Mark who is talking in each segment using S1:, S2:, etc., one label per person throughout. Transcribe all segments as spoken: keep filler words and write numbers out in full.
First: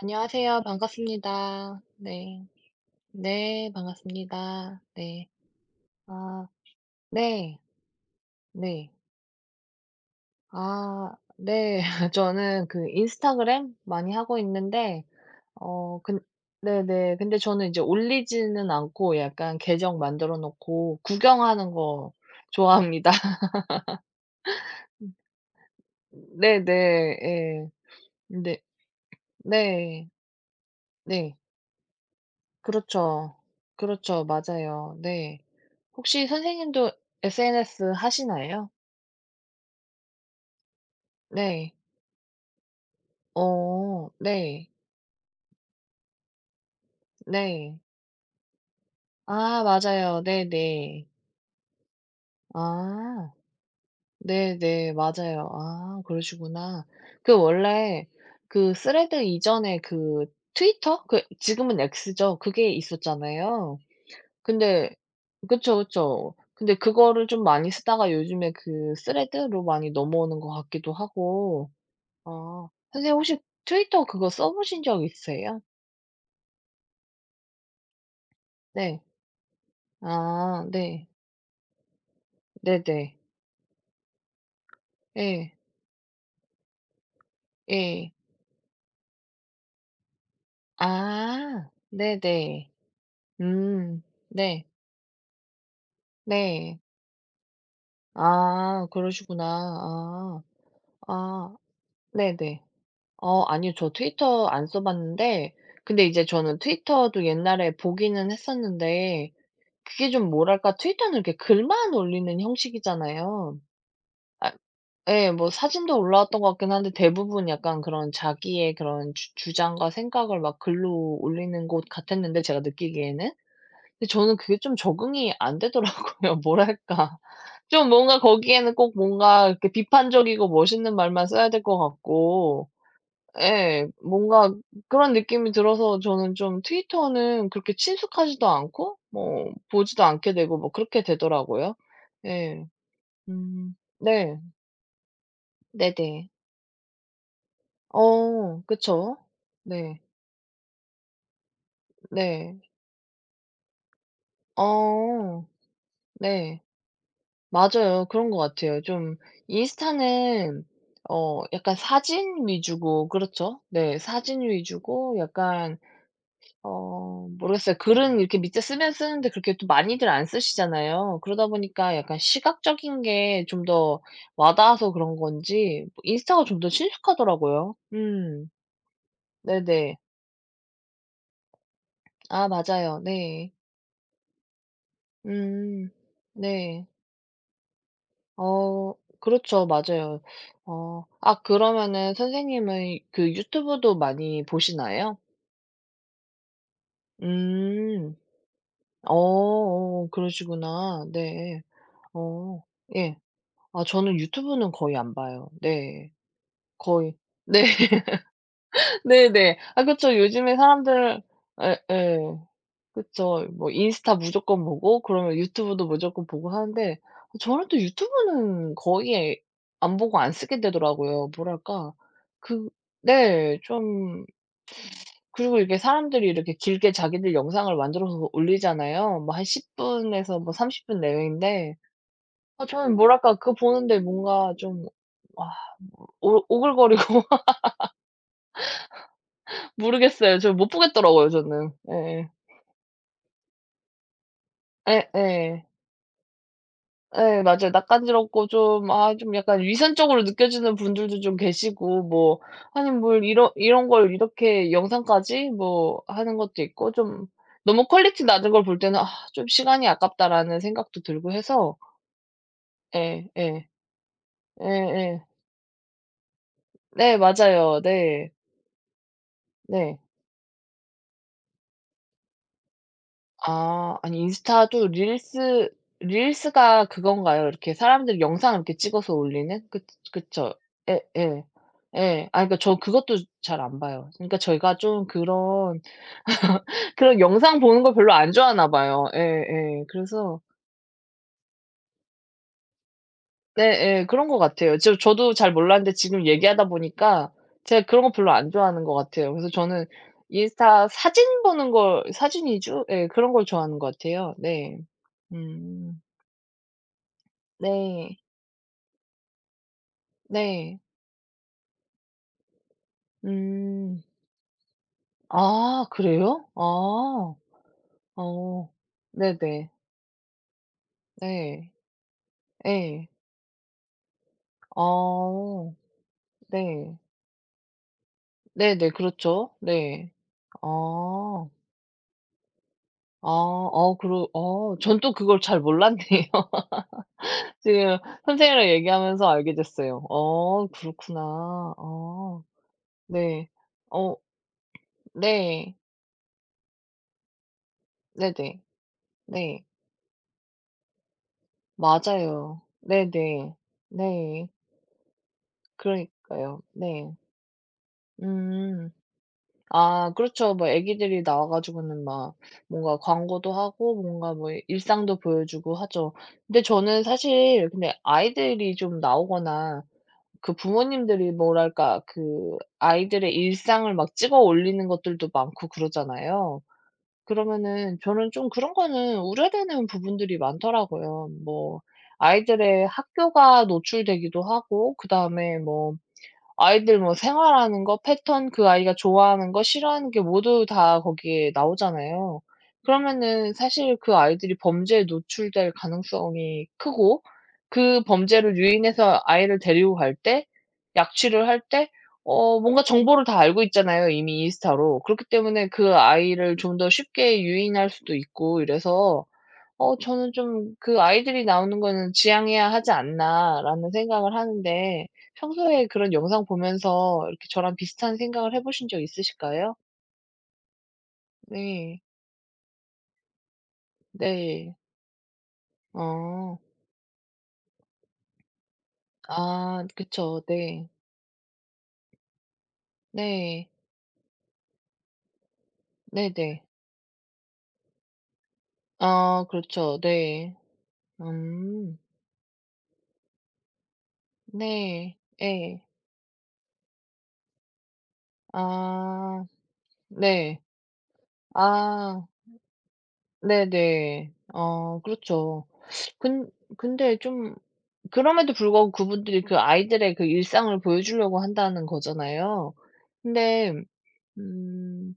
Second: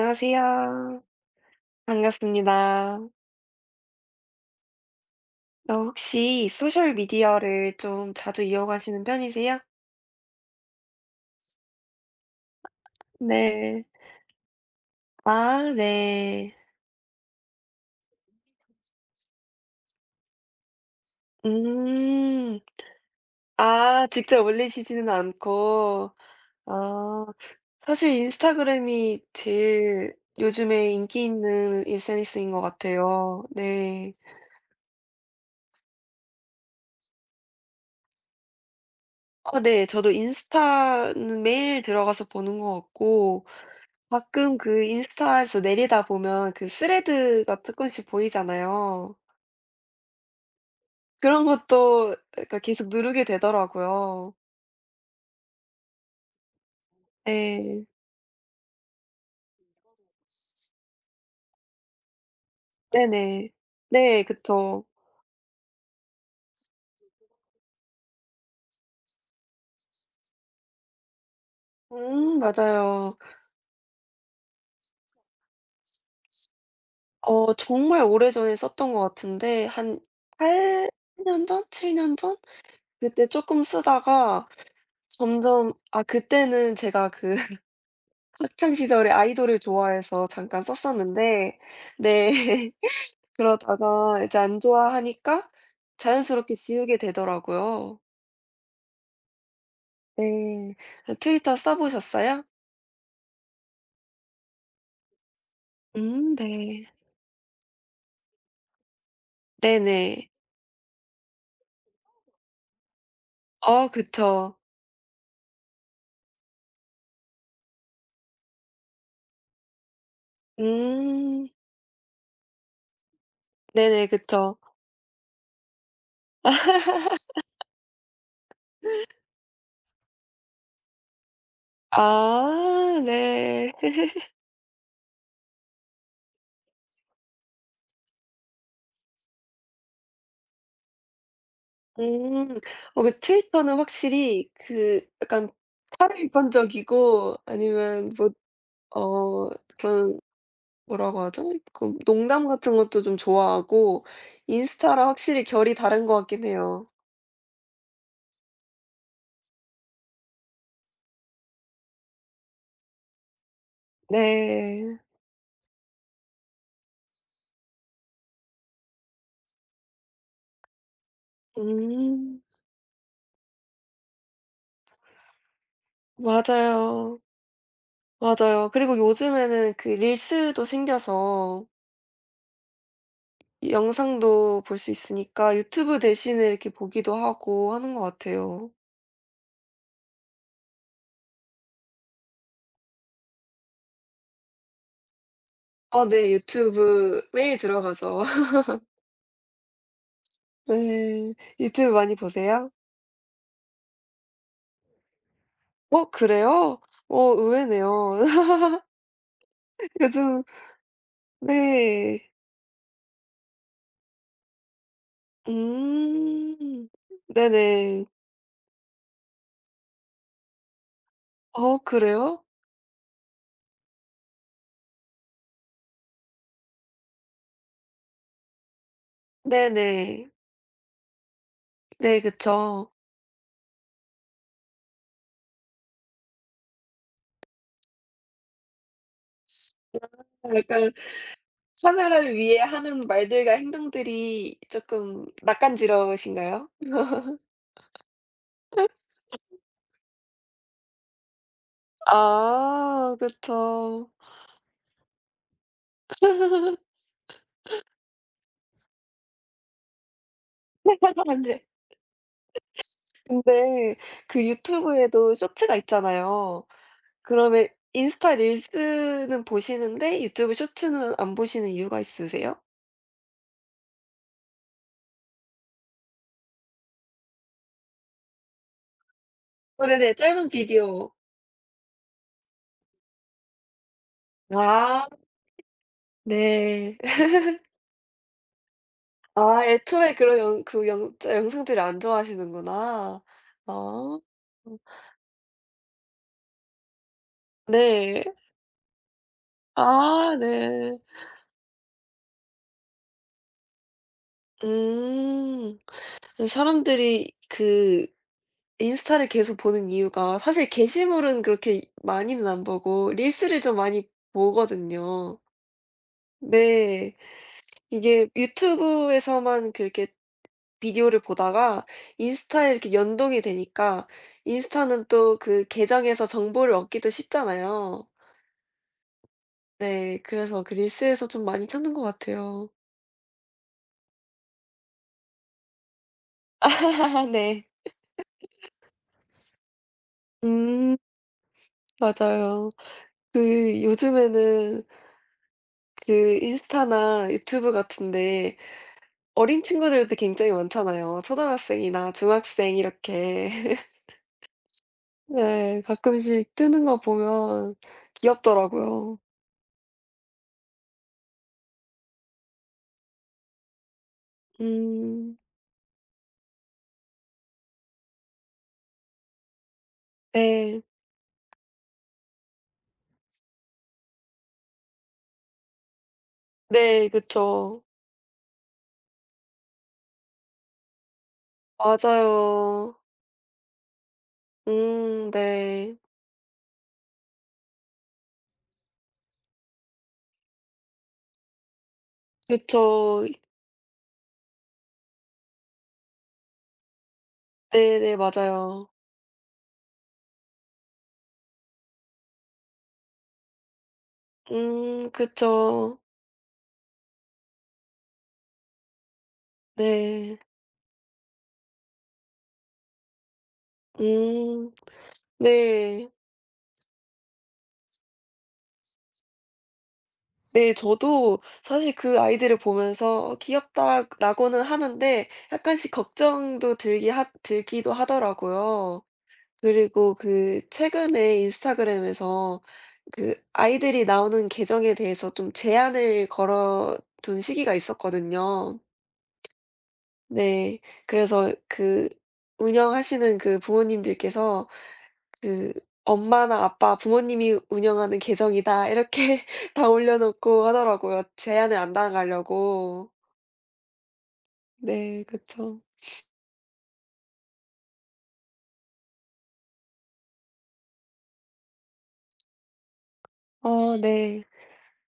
S1: 안녕하세요. 반갑습니다. 네.
S2: 반갑습니다.
S1: 네. 반갑습니다. 네.
S2: 어
S1: 아
S2: 혹시 소셜
S1: 네.
S2: 미디어를 좀 자주
S1: 네.
S2: 이용하시는 편이세요?
S1: 아 네. 저는 그 인스타그램
S2: 네.
S1: 많이 하고 있는데
S2: 아
S1: 어 근
S2: 네.
S1: 네네. 근데 저는 이제 올리지는 않고 약간 계정 만들어 놓고 구경하는 거
S2: 음.
S1: 좋아합니다.
S2: 아 직접 올리시지는 않고.
S1: 네네.
S2: 아.
S1: 예.
S2: 사실
S1: 네
S2: 인스타그램이
S1: 네.
S2: 제일 요즘에 인기
S1: 네.
S2: 있는 에스엔에스인 것
S1: 그렇죠.
S2: 같아요. 네.
S1: 그렇죠. 맞아요. 네. 혹시 선생님도 에스엔에스 하시나요?
S2: 어 네. 저도 인스타는
S1: 네.
S2: 매일 들어가서 보는 것 같고,
S1: 어
S2: 가끔
S1: 네.
S2: 그 인스타에서 내리다 보면 그 스레드가 조
S1: 네.
S2: 금씩 보이잖아요.
S1: 아 맞아요. 네네.
S2: 그런 것도, 그러니까 계속 누르게
S1: 아
S2: 되더라고요.
S1: 네네. 맞아요. 아 그러시구나. 그
S2: 예.
S1: 원래 그 스레드 이전에 그 트위터? 그 지금은 엑스죠. 그게
S2: 네네.
S1: 있었잖아요.
S2: 네 그쵸.
S1: 근데 그쵸, 그쵸. 근데 그거를 좀 많이 쓰다가 요즘에 그 스레드로 많이 넘어오는 것 같기도 하고.
S2: 음
S1: 아 선생님
S2: 맞아요.
S1: 혹시 트위터 그거 써 보신 적 있으세요?
S2: 어 정말 오래전에 썼던
S1: 네.
S2: 것 같은데, 한
S1: 아
S2: 8
S1: 네.
S2: 년 전? 칠 년 전?
S1: 네네.
S2: 그때 쪼끔 쓰다가
S1: 예.
S2: 점점, 아 그때는 제가 그
S1: 예.
S2: 학창 시절에 아이돌을 좋아해서 잠깐 썼었는데,
S1: 아. 네네.
S2: 네.
S1: 음.
S2: 그러다가 이제 안
S1: 네.
S2: 좋아하니까 자연스럽게
S1: 네.
S2: 지우게 되더라고요.
S1: 아 그러시구나. 아.
S2: 네. 아
S1: 아
S2: 트위터 써 보셨어요?
S1: 네네. 어 아니요. 저 트위터 안 써 봤는데 근데 이제
S2: 음
S1: 저는
S2: 네.
S1: 트위터도 옛날에 보기는 했었는데 그게
S2: 네네.
S1: 좀 뭐랄까 트위터는 이렇게 글만 올리는 형식이잖아요.
S2: 어
S1: 아
S2: 그쵸.
S1: 예 뭐 사진도 올라왔던 것 같긴 한데 대부분 약간 그런 자기의 그런 주 주장과 생각을 막 글로
S2: 음.
S1: 올리는 곳 같았는데 제가 느끼기에는. 근데
S2: 네네.
S1: 저는
S2: 그쵸.
S1: 그게 좀 적응이 안 되더라고요. 뭐랄까. 좀 뭔가 거기에는 꼭 뭔가 이렇게 비판적이고 멋있는 말만 써야 될 것 같고
S2: 아 네.
S1: 예. 뭔가 그런 느낌이 들어서 저는 좀 트위터는 그렇게 친숙하지도 않고 뭐 보지도 않게 되고 뭐 그렇게 되더라고요.
S2: 음.
S1: 예.
S2: 어 그
S1: 음.
S2: 트위터는
S1: 네.
S2: 확실히 그 약간
S1: 네네.
S2: 탈일반적이고, 아니면 뭐
S1: 어. 그쵸.
S2: 어
S1: 네.
S2: 그런, 뭐라고 하죠? 그 농담
S1: 네.
S2: 같은 것도 좀 좋아하고, 인스타랑
S1: 어.
S2: 확실히 결이 다른 것 같긴
S1: 네.
S2: 해요.
S1: 맞아요. 그런 것 같아요. 좀 인스타는 어 약간 사진 위주고 그렇죠. 네. 사진
S2: 네.
S1: 위주고 약간 어 모르겠어요. 글은 이렇게 밑에 쓰면 쓰는데 그렇게 또 많이들 안 쓰시잖아요. 그러다 보니까 약간
S2: 음.
S1: 시각적인 게 좀 더 와닿아서 그런 건지 뭐 인스타가 좀 더
S2: 맞아요.
S1: 친숙하더라고요. 음.
S2: 맞아요. 그리고 요즘에는 그
S1: 네네.
S2: 릴스도 생겨서
S1: 아 맞아요. 네.
S2: 이 영상도 볼 수 있으니까,
S1: 음.
S2: 유튜브 대신에 이렇게
S1: 네.
S2: 보기도 하고 하는 것 같아요.
S1: 어 그렇죠. 맞아요. 어 아 그러면은 선생님은 그 유튜브도 많이 보시나요?
S2: 아 네. 유튜브 매일
S1: 음.
S2: 들어가죠.
S1: 어 어 그러시구나.
S2: 네.
S1: 네.
S2: 유튜브 많이
S1: 어
S2: 보세요?
S1: 예. 아 저는 유튜브는 거의 안 봐요. 네.
S2: 어 그래요?
S1: 거의
S2: 어
S1: 네.
S2: 의외네요.
S1: 네네. 아 그쵸.
S2: 요즘
S1: 요즘에 사람들 에
S2: 네.
S1: 에. 그쵸. 뭐 인스타 무조건 보고 그러면 유튜브도 무조건 보고
S2: 음.
S1: 하는데 저는 또
S2: 네네.
S1: 유튜브는 거의 안 보고 안 쓰게 되더라고요.
S2: 어
S1: 뭐랄까.
S2: 그래요?
S1: 그 네. 좀 그리고 이게 사람들이 이렇게 길게 자기들 영상을 만들어서 올리잖아요. 뭐 한 십
S2: 네네.
S1: 분에서 뭐 삼십 분 내외인데
S2: 네
S1: 아
S2: 그쵸.
S1: 저는 뭐랄까 그거 보는데 뭔가 좀 아 오 오글거리고 모르겠어요. 저 못
S2: 약간
S1: 보겠더라고요 저는. 예예.
S2: 카메라를 위해 하는 말들과 행동들이 조금
S1: 예예.
S2: 낯간지러우신가요?
S1: 예 맞아요. 낯간지럽고 좀 아 좀 약간 위선적으로 느껴지는 분들도 좀 계시고 뭐 아니
S2: 아
S1: 뭘 이런 이런
S2: 그쵸.
S1: 걸 이렇게 영상까지 뭐 하는 것도 있고 좀 너무 퀄리티 낮은 걸 볼 때는 '아 좀 시간이 아깝다.'라는 생각도 들고
S2: 한데
S1: 해서 예 예.
S2: 근데 그
S1: 예예.
S2: 유튜브에도 쇼츠가 있잖아요.
S1: 네
S2: 그러면
S1: 맞아요. 네.
S2: 인스타 릴스는
S1: 네.
S2: 보시는데 유튜브 쇼츠는 안 보시는 이유가 있으세요?
S1: 아 아니 인스타도 릴스 릴스가 그건가요? 이렇게 사람들이 영상을 이렇게 찍어서 올리는? 그
S2: 어 네네. 짧은
S1: 그쵸. 예
S2: 비디오.
S1: 예. 예. 아 그러니까 저 그것도 잘 안 봐요. 그러니까 저희가 좀
S2: 아
S1: 그런
S2: 네.
S1: 그런 영상 보는 걸 별로 안 좋아하나 봐요.
S2: 아
S1: 예예.
S2: 애초에 그런
S1: 그래서
S2: 영 그 영 영상들을 안 좋아하시는구나.
S1: 네예.
S2: 아.
S1: 그런 것 같아요.
S2: 음
S1: 저 저도 잘 몰랐는데 지금 얘기하다 보니까 제가 그런 거
S2: 네.
S1: 별로 안 좋아하는 것 같아요. 그래서 저는
S2: 아
S1: 인스타
S2: 네.
S1: 사진 보는 걸 사진 위주? 예. 그런 걸 좋아하는 것 같아요. 네.
S2: 음.
S1: 음.
S2: 근데 사람들이 그
S1: 네.
S2: 인스타를 계속 보는 이유가, 사실
S1: 네.
S2: 게시물은 그렇게 많이는 안 보고 릴스를 좀
S1: 음.
S2: 많이 보거든요.
S1: 아 그래요?
S2: 네.
S1: 아.
S2: 이게
S1: 어. 네네.
S2: 유튜브에서만 그렇게 비디오를
S1: 네.
S2: 보다가 인스타에 이렇게
S1: 예.
S2: 연동이 되니까, 인스타는 또 그
S1: 어.
S2: 계정에서 정보를
S1: 네.
S2: 얻기도 쉽잖아요.
S1: 네네. 그렇죠. 네.
S2: 네. 그래서 그 릴스에서
S1: 아.
S2: 좀 많이 찾는 것 같아요.
S1: 아. 어 그러 어 전 또 그걸 잘 몰랐네요.
S2: 네.
S1: 지금 선생님이랑 얘기하면서 알게 됐어요. 어
S2: 음
S1: 그렇구나. 아.
S2: 맞아요. 그
S1: 네. 어
S2: 요즘에는
S1: 네.
S2: 그 인스타나 유튜브 같은데
S1: 네네.
S2: 어린
S1: 네.
S2: 친구들도 굉장히 많잖아요. 초등학생이나
S1: 맞아요.
S2: 중학생 이렇게.
S1: 네네. 네.
S2: 네. 가끔씩
S1: 그러니까요.
S2: 뜨는 거
S1: 네.
S2: 보면
S1: 음.
S2: 귀엽더라고요.
S1: 아 그렇죠. 뭐 애기들이 나와 가지고는 막 뭔가 광고도 하고 뭔가 뭐 일상도
S2: 음.
S1: 보여주고 하죠. 근데 저는 사실 근데 아이들이 좀 나오거나 그
S2: 네.
S1: 부모님들이 뭐랄까 그 아이들의 일상을 막 찍어 올리는 것들도 많고 그러잖아요.
S2: 네. 그쵸.
S1: 그러면은 저는 좀 그런 거는 우려되는 부분들이 많더라고요. 뭐 아이들의
S2: 맞아요.
S1: 학교가 노출되기도 하고
S2: 음
S1: 그다음에 뭐
S2: 네.
S1: 아이들 뭐 생활하는 거, 패턴, 그 아이가 좋아하는 거, 싫어하는 게 모두 다 거기에 나오잖아요.
S2: 그쵸.
S1: 그러면은 사실 그 아이들이 범죄에 노출될 가능성이 크고 그
S2: 네네.
S1: 범죄를
S2: 맞아요.
S1: 유인해서 아이를 데리고 갈 때 약취를 할 때 어 뭔가 정보를 다 알고 있잖아요, 이미 인스타로.
S2: 음
S1: 그렇기 때문에 그
S2: 그쵸.
S1: 아이를 좀 더 쉽게 유인할 수도 있고 이래서 어 저는
S2: 네.
S1: 좀 '그 아이들이 나오는 거는 지양해야 하지 않나.'라는 생각을
S2: 음.
S1: 하는데 평소에
S2: 네.
S1: 그런 영상 보면서 이렇게 저랑 비슷한 생각을 해 보신 적 있으실까요?
S2: 네. 저도 사실
S1: 네.
S2: 그 아이들을 보면서 '어 귀엽다.'라고는
S1: 네.
S2: 하는데, 약간씩
S1: 어.
S2: 걱정도 들기 하 들기도 하더라고요.
S1: 아
S2: 그리고
S1: 그쵸.
S2: 그
S1: 네.
S2: 최근에 인스타그램에서 그
S1: 네.
S2: 아이들이 나오는 계정에 대해서 좀 제한을
S1: 네네.
S2: 걸어 둔 시기가 있었거든요.
S1: 아 그렇죠. 네.
S2: 네. 그래서
S1: 음.
S2: 그 운영하시는 그 부모님들께서
S1: 네.
S2: 그
S1: 예.
S2: 엄마나 아빠 부모님이 운영하는 계정이다
S1: 아
S2: 이렇게 다
S1: 네.
S2: 올려놓고 하더라고요. 제한을 안
S1: 아
S2: 당하려고.
S1: 네네. 어
S2: 네
S1: 그렇죠.
S2: 그쵸.
S1: 근 근데 좀 그럼에도 불구하고 그분들이 그 아이들의 그 일상을 보여주려고 한다는 거잖아요. 근데
S2: 어 네.
S1: 음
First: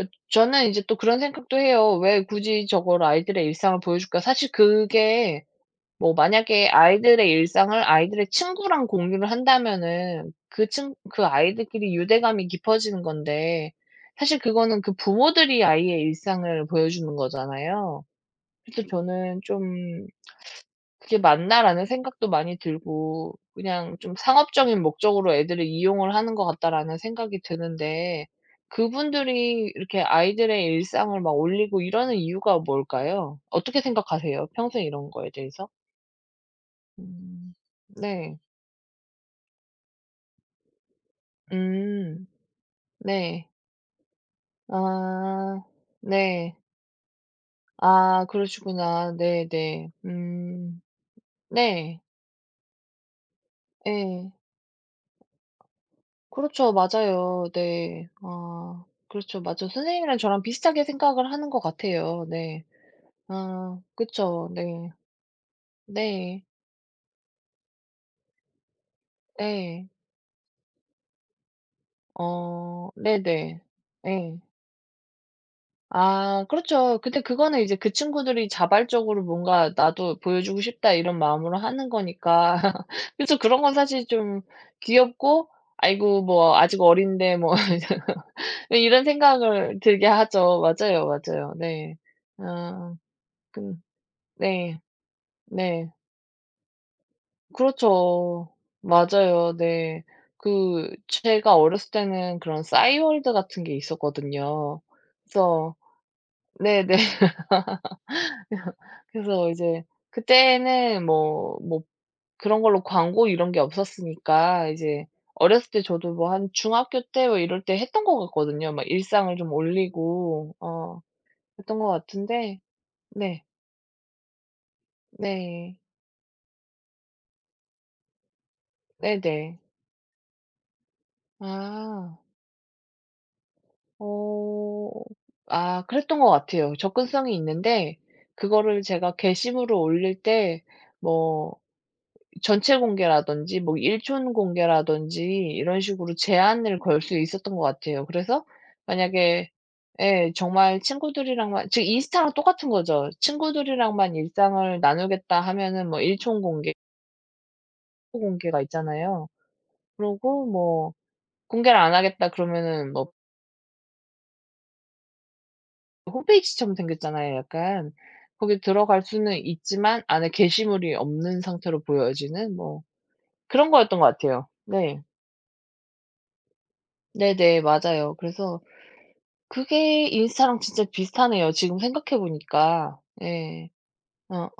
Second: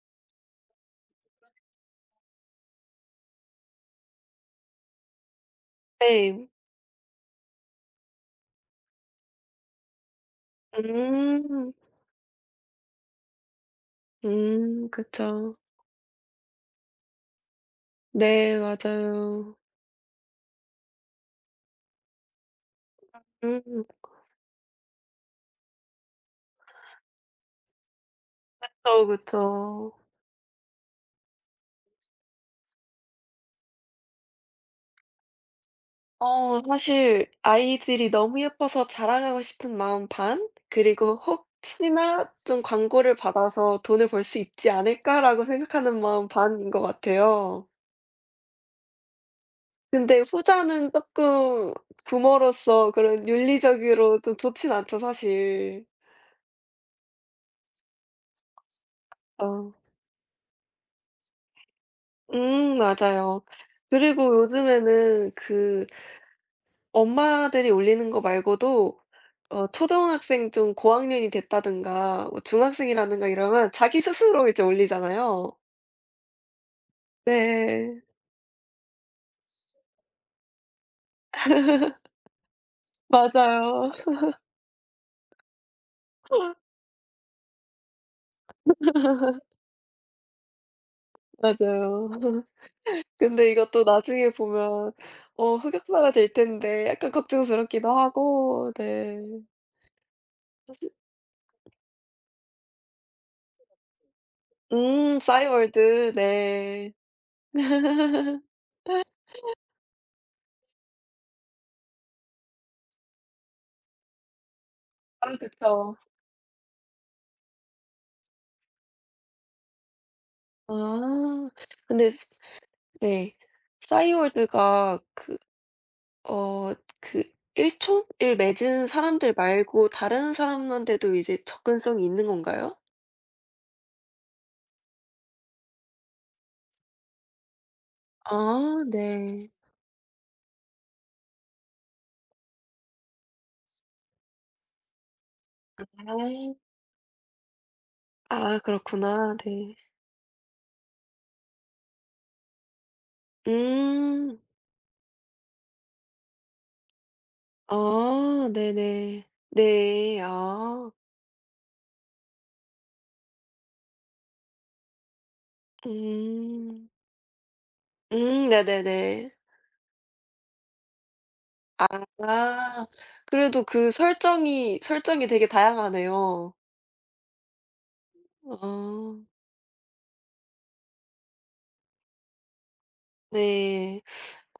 S1: 어 저는 이제 또 그런 생각도 해요. '왜 굳이 저걸 아이들의 일상을 보여줄까?' 사실 그게 뭐
S2: 네.
S1: 만약에 아이들의 일상을 아이들의 친구랑 공유를 한다면은 그 친 그
S2: 음.
S1: 아이들끼리 유대감이 깊어지는 건데 사실 그거는
S2: 음
S1: 그
S2: 그쵸.
S1: 부모들이 아이의 일상을 보여주는 거잖아요.
S2: 네
S1: 그래서 저는
S2: 맞아요.
S1: 좀 '그게 맞나?'라는 생각도 많이 들고
S2: 음
S1: 그냥 좀 '상업적인 목적으로 애들을 이용을 하는 것 같다.'라는 생각이 드는데
S2: 그쵸,
S1: 그분들이
S2: 그쵸.
S1: 이렇게 아이들의 일상을 막 올리고 이러는 이유가 뭘까요? 어떻게 생각하세요? 평소에 이런 거에 대해서?
S2: 어 사실
S1: 음.
S2: 아이들이
S1: 네.
S2: 너무 예뻐서 자랑하고 싶은 마음 반, 그리고 '혹시나
S1: 음.
S2: 좀 광고를
S1: 네.
S2: 받아서 돈을 벌 수 있지 않을까?'라고
S1: 아.
S2: 생각하는 마음
S1: 네.
S2: 반인 것 같아요.
S1: 아 그러시구나. 네네.
S2: 근데
S1: 음.
S2: 후자는 쪼끔
S1: 네.
S2: 부모로서 그런 윤리적으로
S1: 예.
S2: 좀 좋진 않죠 사실.
S1: 그렇죠. 맞아요. 네. 아 그렇죠. 맞죠.
S2: 어.
S1: 선생님이랑 저랑 비슷하게 생각을 하는 것 같아요. 네.
S2: 음 맞아요.
S1: 아
S2: 그리고
S1: 그쵸. 네.
S2: 요즘에는 그
S1: 네.
S2: 엄마들이 올리는 거 말고도 어
S1: 네.
S2: 초등학생 좀 고학년이 됐다든가 뭐
S1: 어
S2: 중학생이라든가
S1: 네네.
S2: 이러면 자기
S1: 네,
S2: 스스로 이제 올리잖아요.
S1: 아 그렇죠. 근데 그거는 이제 그
S2: 네.
S1: 친구들이 자발적으로 뭔가 '나도 보여주고 싶다.' 이런 마음으로 하는 거니까 그래서 그런 건
S2: 맞아요.
S1: 사실 좀 귀엽고 '아이고 뭐 아직 어린데 뭐' 이런 생각을 들게 하죠. 맞아요, 맞아요. 네.
S2: 맞아요.
S1: 아
S2: 근데
S1: 근
S2: 이것도 나중에
S1: 네.
S2: 보면 어
S1: 네.
S2: 흑역사가 될 텐데 약간 걱정스럽기도
S1: 그렇죠.
S2: 하고 네.
S1: 맞아요. 네. 그 제가 어렸을 때는 그런 싸이월드 같은 게 있었거든요.
S2: 음
S1: 그래서
S2: 싸이월드. 네.
S1: 네네. 그래서 이제 그때는 뭐 뭐 그런 걸로 광고 이런 게 없었으니까 이제
S2: 아
S1: 어렸을 때
S2: 그쵸.
S1: 저도 뭐 한 중학교 때 뭐 이럴 때 했던 것 같거든요. 막 일상을 좀 올리고 어
S2: 아
S1: 그랬던 것
S2: 근데 스
S1: 같은데
S2: 네.
S1: 네.
S2: 싸이월드가 그
S1: 네.
S2: 어 그 일촌을 맺은 사람들
S1: 네네.
S2: 말고 다른 사람한테도 이제 접근성이
S1: 아.
S2: 있는 건가요?
S1: 어. 아 그랬던 것 같아요. 접근성이 있는데 그거를
S2: 아
S1: 제가
S2: 네.
S1: 게시물을 올릴 때 뭐 전체 공개라든지 뭐 일촌 공개라든지 이런 식으로
S2: 아.
S1: 제한을 걸 수 있었던 것 같아요. 그래서
S2: 아 그렇구나.
S1: 만약에
S2: 네.
S1: 예 정말 친구들이랑만 즉 인스타랑 똑같은 거죠. 친구들이랑만
S2: 음.
S1: 일상을 나누겠다 하면은 뭐 일촌 공개, 일부
S2: 아
S1: 공개가
S2: 네네.
S1: 있잖아요.
S2: 네.
S1: 그러고
S2: 아.
S1: 뭐 공개를 안 하겠다 그러면은 뭐 홈페이지처럼
S2: 음.
S1: 생겼잖아요 약간.
S2: 음
S1: 거기 들어갈
S2: 네네네.
S1: 수는 있지만 안에 게시물이 없는 상태로 보여지는 뭐
S2: 아. 그래도
S1: 그런
S2: 그
S1: 거였던 것 같아요.
S2: 설정이
S1: 네.
S2: 설정이 되게 다양하네요.
S1: 네네. 맞아요. 그래서
S2: 아.
S1: 그게 인스타랑 진짜 비슷하네요 지금 생각해 보니까. 예.
S2: 네.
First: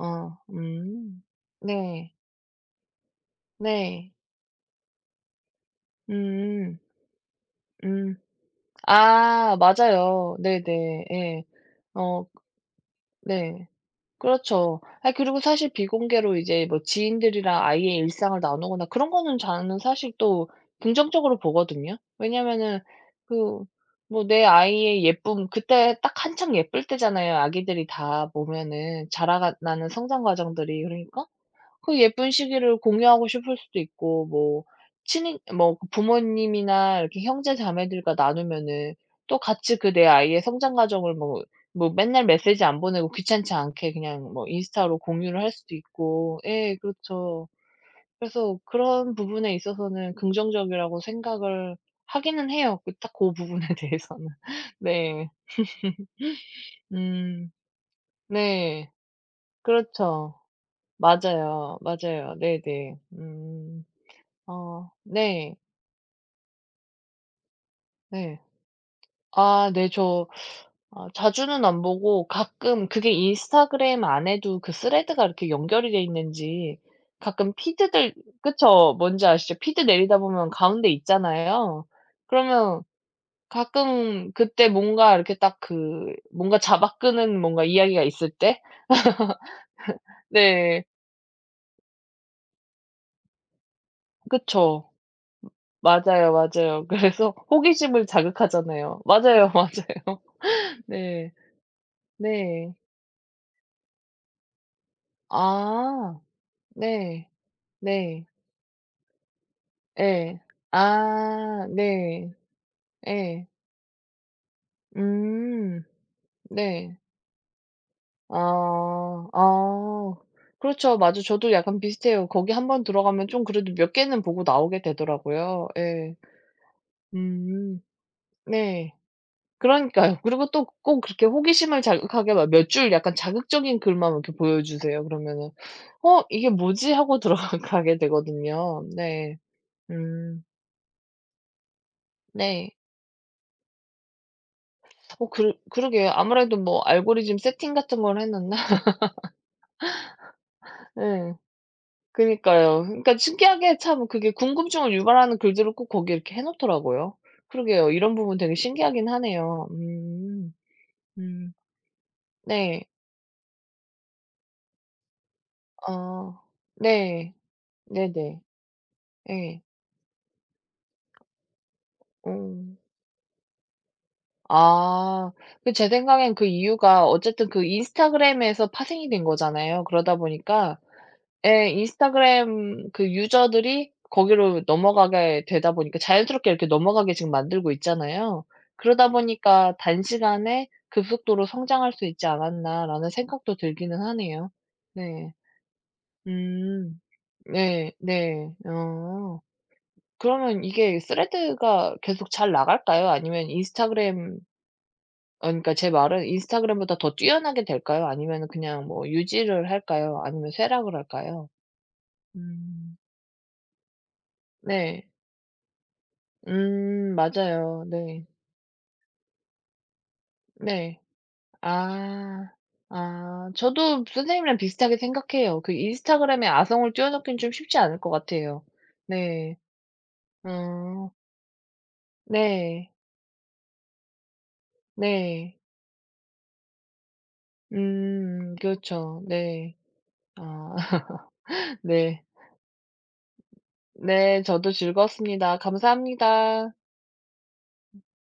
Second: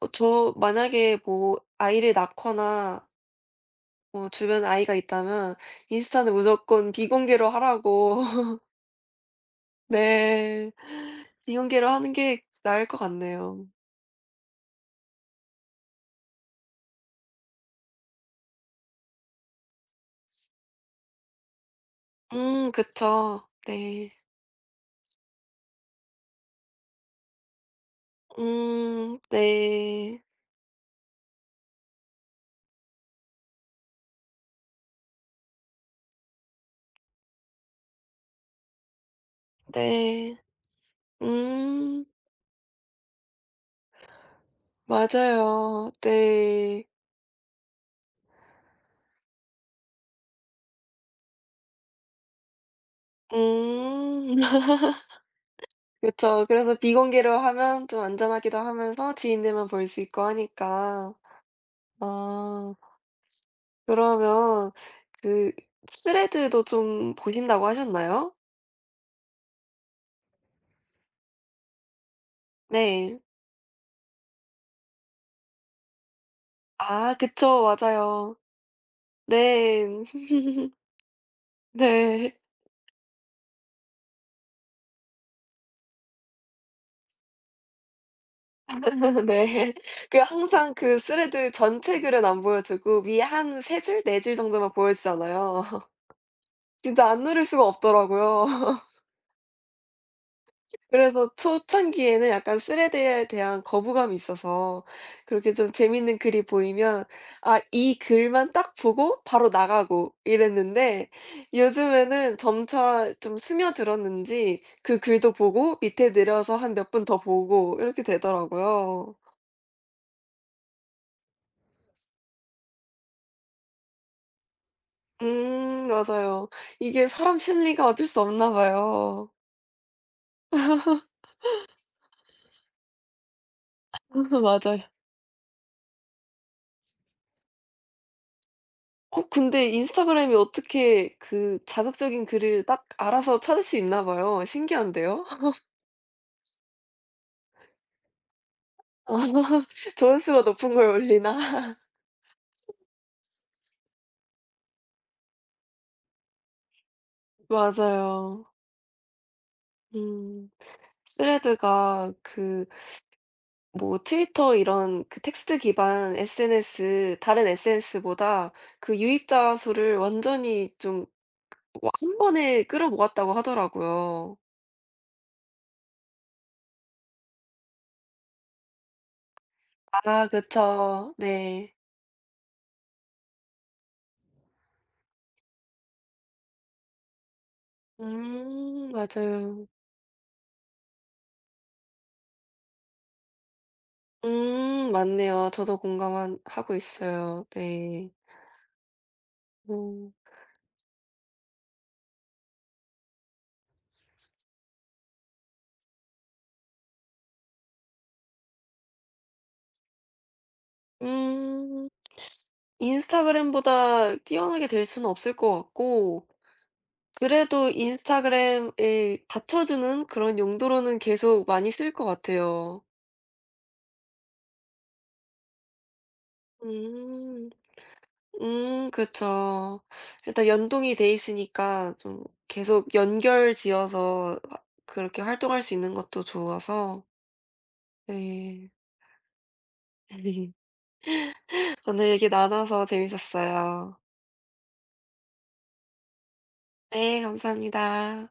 S2: 어 저 만약에
S1: 음.
S2: 뭐 아이를
S1: 네.
S2: 낳거나
S1: 네.
S2: 뭐 주변에 아이가 있다면 인스타는
S1: 음.
S2: 무조건 비공개로
S1: 음.
S2: 하라고.
S1: 아 맞아요.
S2: 네.
S1: 네네. 예.
S2: 비공개로 하는
S1: 어
S2: 게 나을 것 같네요.
S1: 네. 그렇죠. 아 그리고 사실 비공개로 이제 뭐 지인들이랑 아이의 일상을 나누거나 그런 거는 저는 사실 또 긍정적으로 보거든요.
S2: 음
S1: 왜냐면은
S2: 그쵸.
S1: 그
S2: 네.
S1: 뭐 내 아이의 예쁨 그때 딱 한창 예쁠 때잖아요, 아기들이 다 보면은
S2: 음
S1: 자라가 나는
S2: 네.
S1: 성장 과정들이. 그러니까 그 예쁜 시기를 공유하고 싶을 수도 있고 뭐 친인 뭐 그 부모님이나 이렇게 형제 자매들과 나누면은 또 같이 그 내
S2: 네.
S1: 아이의 성장 과정을 뭐 뭐
S2: 음
S1: 맨날 메시지 안 보내고 귀찮지 않게 그냥 뭐 인스타로 공유를 할 수도
S2: 맞아요.
S1: 있고 예
S2: 네.
S1: 그렇죠. 그래서 그런 부분에 있어서는 긍정적이라고 생각을 하기는 해요. 그 딱 그 부분에 대해서는.
S2: 음.
S1: 네.
S2: 그쵸. 그래서 비공개로
S1: 음.
S2: 하면 좀 안전하기도
S1: 네.
S2: 하면서 지인들만 볼 수 있고
S1: 그렇죠.
S2: 하니까.
S1: 맞아요. 맞아요.
S2: 아
S1: 네네. 음.
S2: 그러면
S1: 어
S2: 그
S1: 네.
S2: 스레드도 좀 보신다고 하셨나요?
S1: 네. 아 네. 저 아 자주는 안 보고 가끔 그게
S2: 네.
S1: 인스타그램 안에도 그 스레드가 이렇게 연결이 돼 있는지
S2: 아
S1: 가끔
S2: 그쵸.
S1: 피드들
S2: 맞아요.
S1: 그쵸. 뭔지 아시죠? 피드
S2: 네.
S1: 내리다 보면 가운데 있잖아요.
S2: 네.
S1: 그러면 가끔 그때 뭔가 이렇게 딱 그 뭔가 잡아끄는 뭔가 이야기가 있을 때
S2: 네. 그 항상
S1: 네.
S2: 그 스레드 전체 글은 안 보여 주고 위에 한 세 줄, 네 줄 정도만
S1: 그쵸.
S2: 보여 주잖아요.
S1: 맞아요, 맞아요.
S2: 진짜 안
S1: 그래서
S2: 누를 수가
S1: 호기심을
S2: 없더라고요.
S1: 자극하잖아요. 맞아요, 맞아요.
S2: 그래서
S1: 네.
S2: 초창기에는 약간
S1: 네.
S2: 스레드에 대한 거부감이 있어서 그렇게 좀
S1: 아.
S2: 재밌는 글이 보이면
S1: 네.
S2: 아 이
S1: 네.
S2: 글만 딱 보고 바로 나가고
S1: 예.
S2: 이랬는데,
S1: 아 네.
S2: 요즘에는 점차 좀
S1: 예.
S2: 스며들었는지 그 글도 보고
S1: 음.
S2: 밑에 내려서 한 몇
S1: 네.
S2: 분 더 보고 이렇게 되더라고요.
S1: 아. 아. 그렇죠. 맞아 저도 약간 비슷해요. 거기 한번 들어가면 좀 그래도 몇 개는 보고 나오게 되더라고요.
S2: 음
S1: 예.
S2: 맞아요. 이게 사람
S1: 음.
S2: 심리가 어쩔 수 없나
S1: 네.
S2: 봐요.
S1: 그러니까요. 그리고 또 꼭 그렇게 호기심을 자극하게 막 몇 줄 약간 자극적인 글만 이렇게 보여
S2: 맞아요.
S1: 주세요. 그러면은 '어 이게 뭐지?' 하고 들어가게 되거든요.
S2: 어
S1: 네.
S2: 근데 인스타그램이
S1: 음.
S2: 어떻게 그 자극적인 글을
S1: 네.
S2: 딱 알아서 찾을 수 있나 봐요. 신기한데요?
S1: 어 그러 그러게요. 아무래도 뭐 알고리즘 세팅 같은 걸 했었나?
S2: 아 조회수가 높은 걸
S1: 예.
S2: 올리나?
S1: 그니까요. 그러니까 신기하게 참 그게 궁금증을 유발하는 글들을 꼭 거기에 이렇게 해 놓더라고요. 그러게요. 이런 부분
S2: 맞아요.
S1: 되게 신기하긴 하네요.
S2: 음.
S1: 음. 음.
S2: 스레드가 그
S1: 네.
S2: 뭐 트위터 이런 그 텍스트 기반
S1: 아.
S2: 에스엔에스,
S1: 네.
S2: 다른
S1: 네네.
S2: 에스엔에스보다 그 유입자
S1: 예.
S2: 수를 완전히 좀 와 한 번에
S1: 음.
S2: 끌어 모았다고 하더라고요.
S1: 아. 그 제 생각엔 그 이유가 어쨌든 그 인스타그램에서 파생이 된 거잖아요. 그러다
S2: 아
S1: 보니까
S2: 그쵸.
S1: 예.
S2: 네.
S1: 인스타그램 그 유저들이 거기로 넘어가게 되다 보니까 자연스럽게 이렇게 넘어가게 지금 만들고 있잖아요.
S2: 음
S1: 그러다
S2: 맞아요.
S1: 보니까 '단시간에 급속도로 성장할 수 있지 않았나.'라는 생각도 들기는 하네요.
S2: 음
S1: 네.
S2: 맞네요. 저도 공감 하고
S1: 음.
S2: 있어요.
S1: 네.
S2: 네.
S1: 네. 어.
S2: 음.
S1: 그러면 이게 thread가 계속 잘 나갈까요? 아니면 인스타그램 어 그러니까 제 말은 인스타그램보다 더 뛰어나게 될까요? 아니면은 그냥 뭐 유지를 할까요? 아니면 쇠락을 할까요?
S2: 음
S1: 음.
S2: 인스타그램보다 뛰어나게 될
S1: 네.
S2: 수는 없을 것 같고,
S1: 음
S2: 그래도
S1: 맞아요. 네.
S2: 인스타그램을 받쳐주는 그런 용도로는
S1: 네.
S2: 계속 많이 쓸 것
S1: 아.
S2: 같아요.
S1: 아 저도 선생님이랑 비슷하게 생각해요. 그 인스타그램에 아성을 띄워넣기는 좀
S2: 음.
S1: 쉽지 않을 것 같아요.
S2: 음
S1: 네.
S2: 그쵸. 일단 연동이
S1: 어.
S2: 돼 있으니까 좀
S1: 네.
S2: 계속 연결지어서 아 그렇게
S1: 네.
S2: 활동할 수 있는 것도 좋아서
S1: 음
S2: 네.
S1: 그렇죠. 네. 아
S2: 오늘
S1: 네.
S2: 얘기 나눠서 재밌었어요.
S1: 네 저도 즐거웠습니다. 감사합니다.
S2: 네, 감사합니다.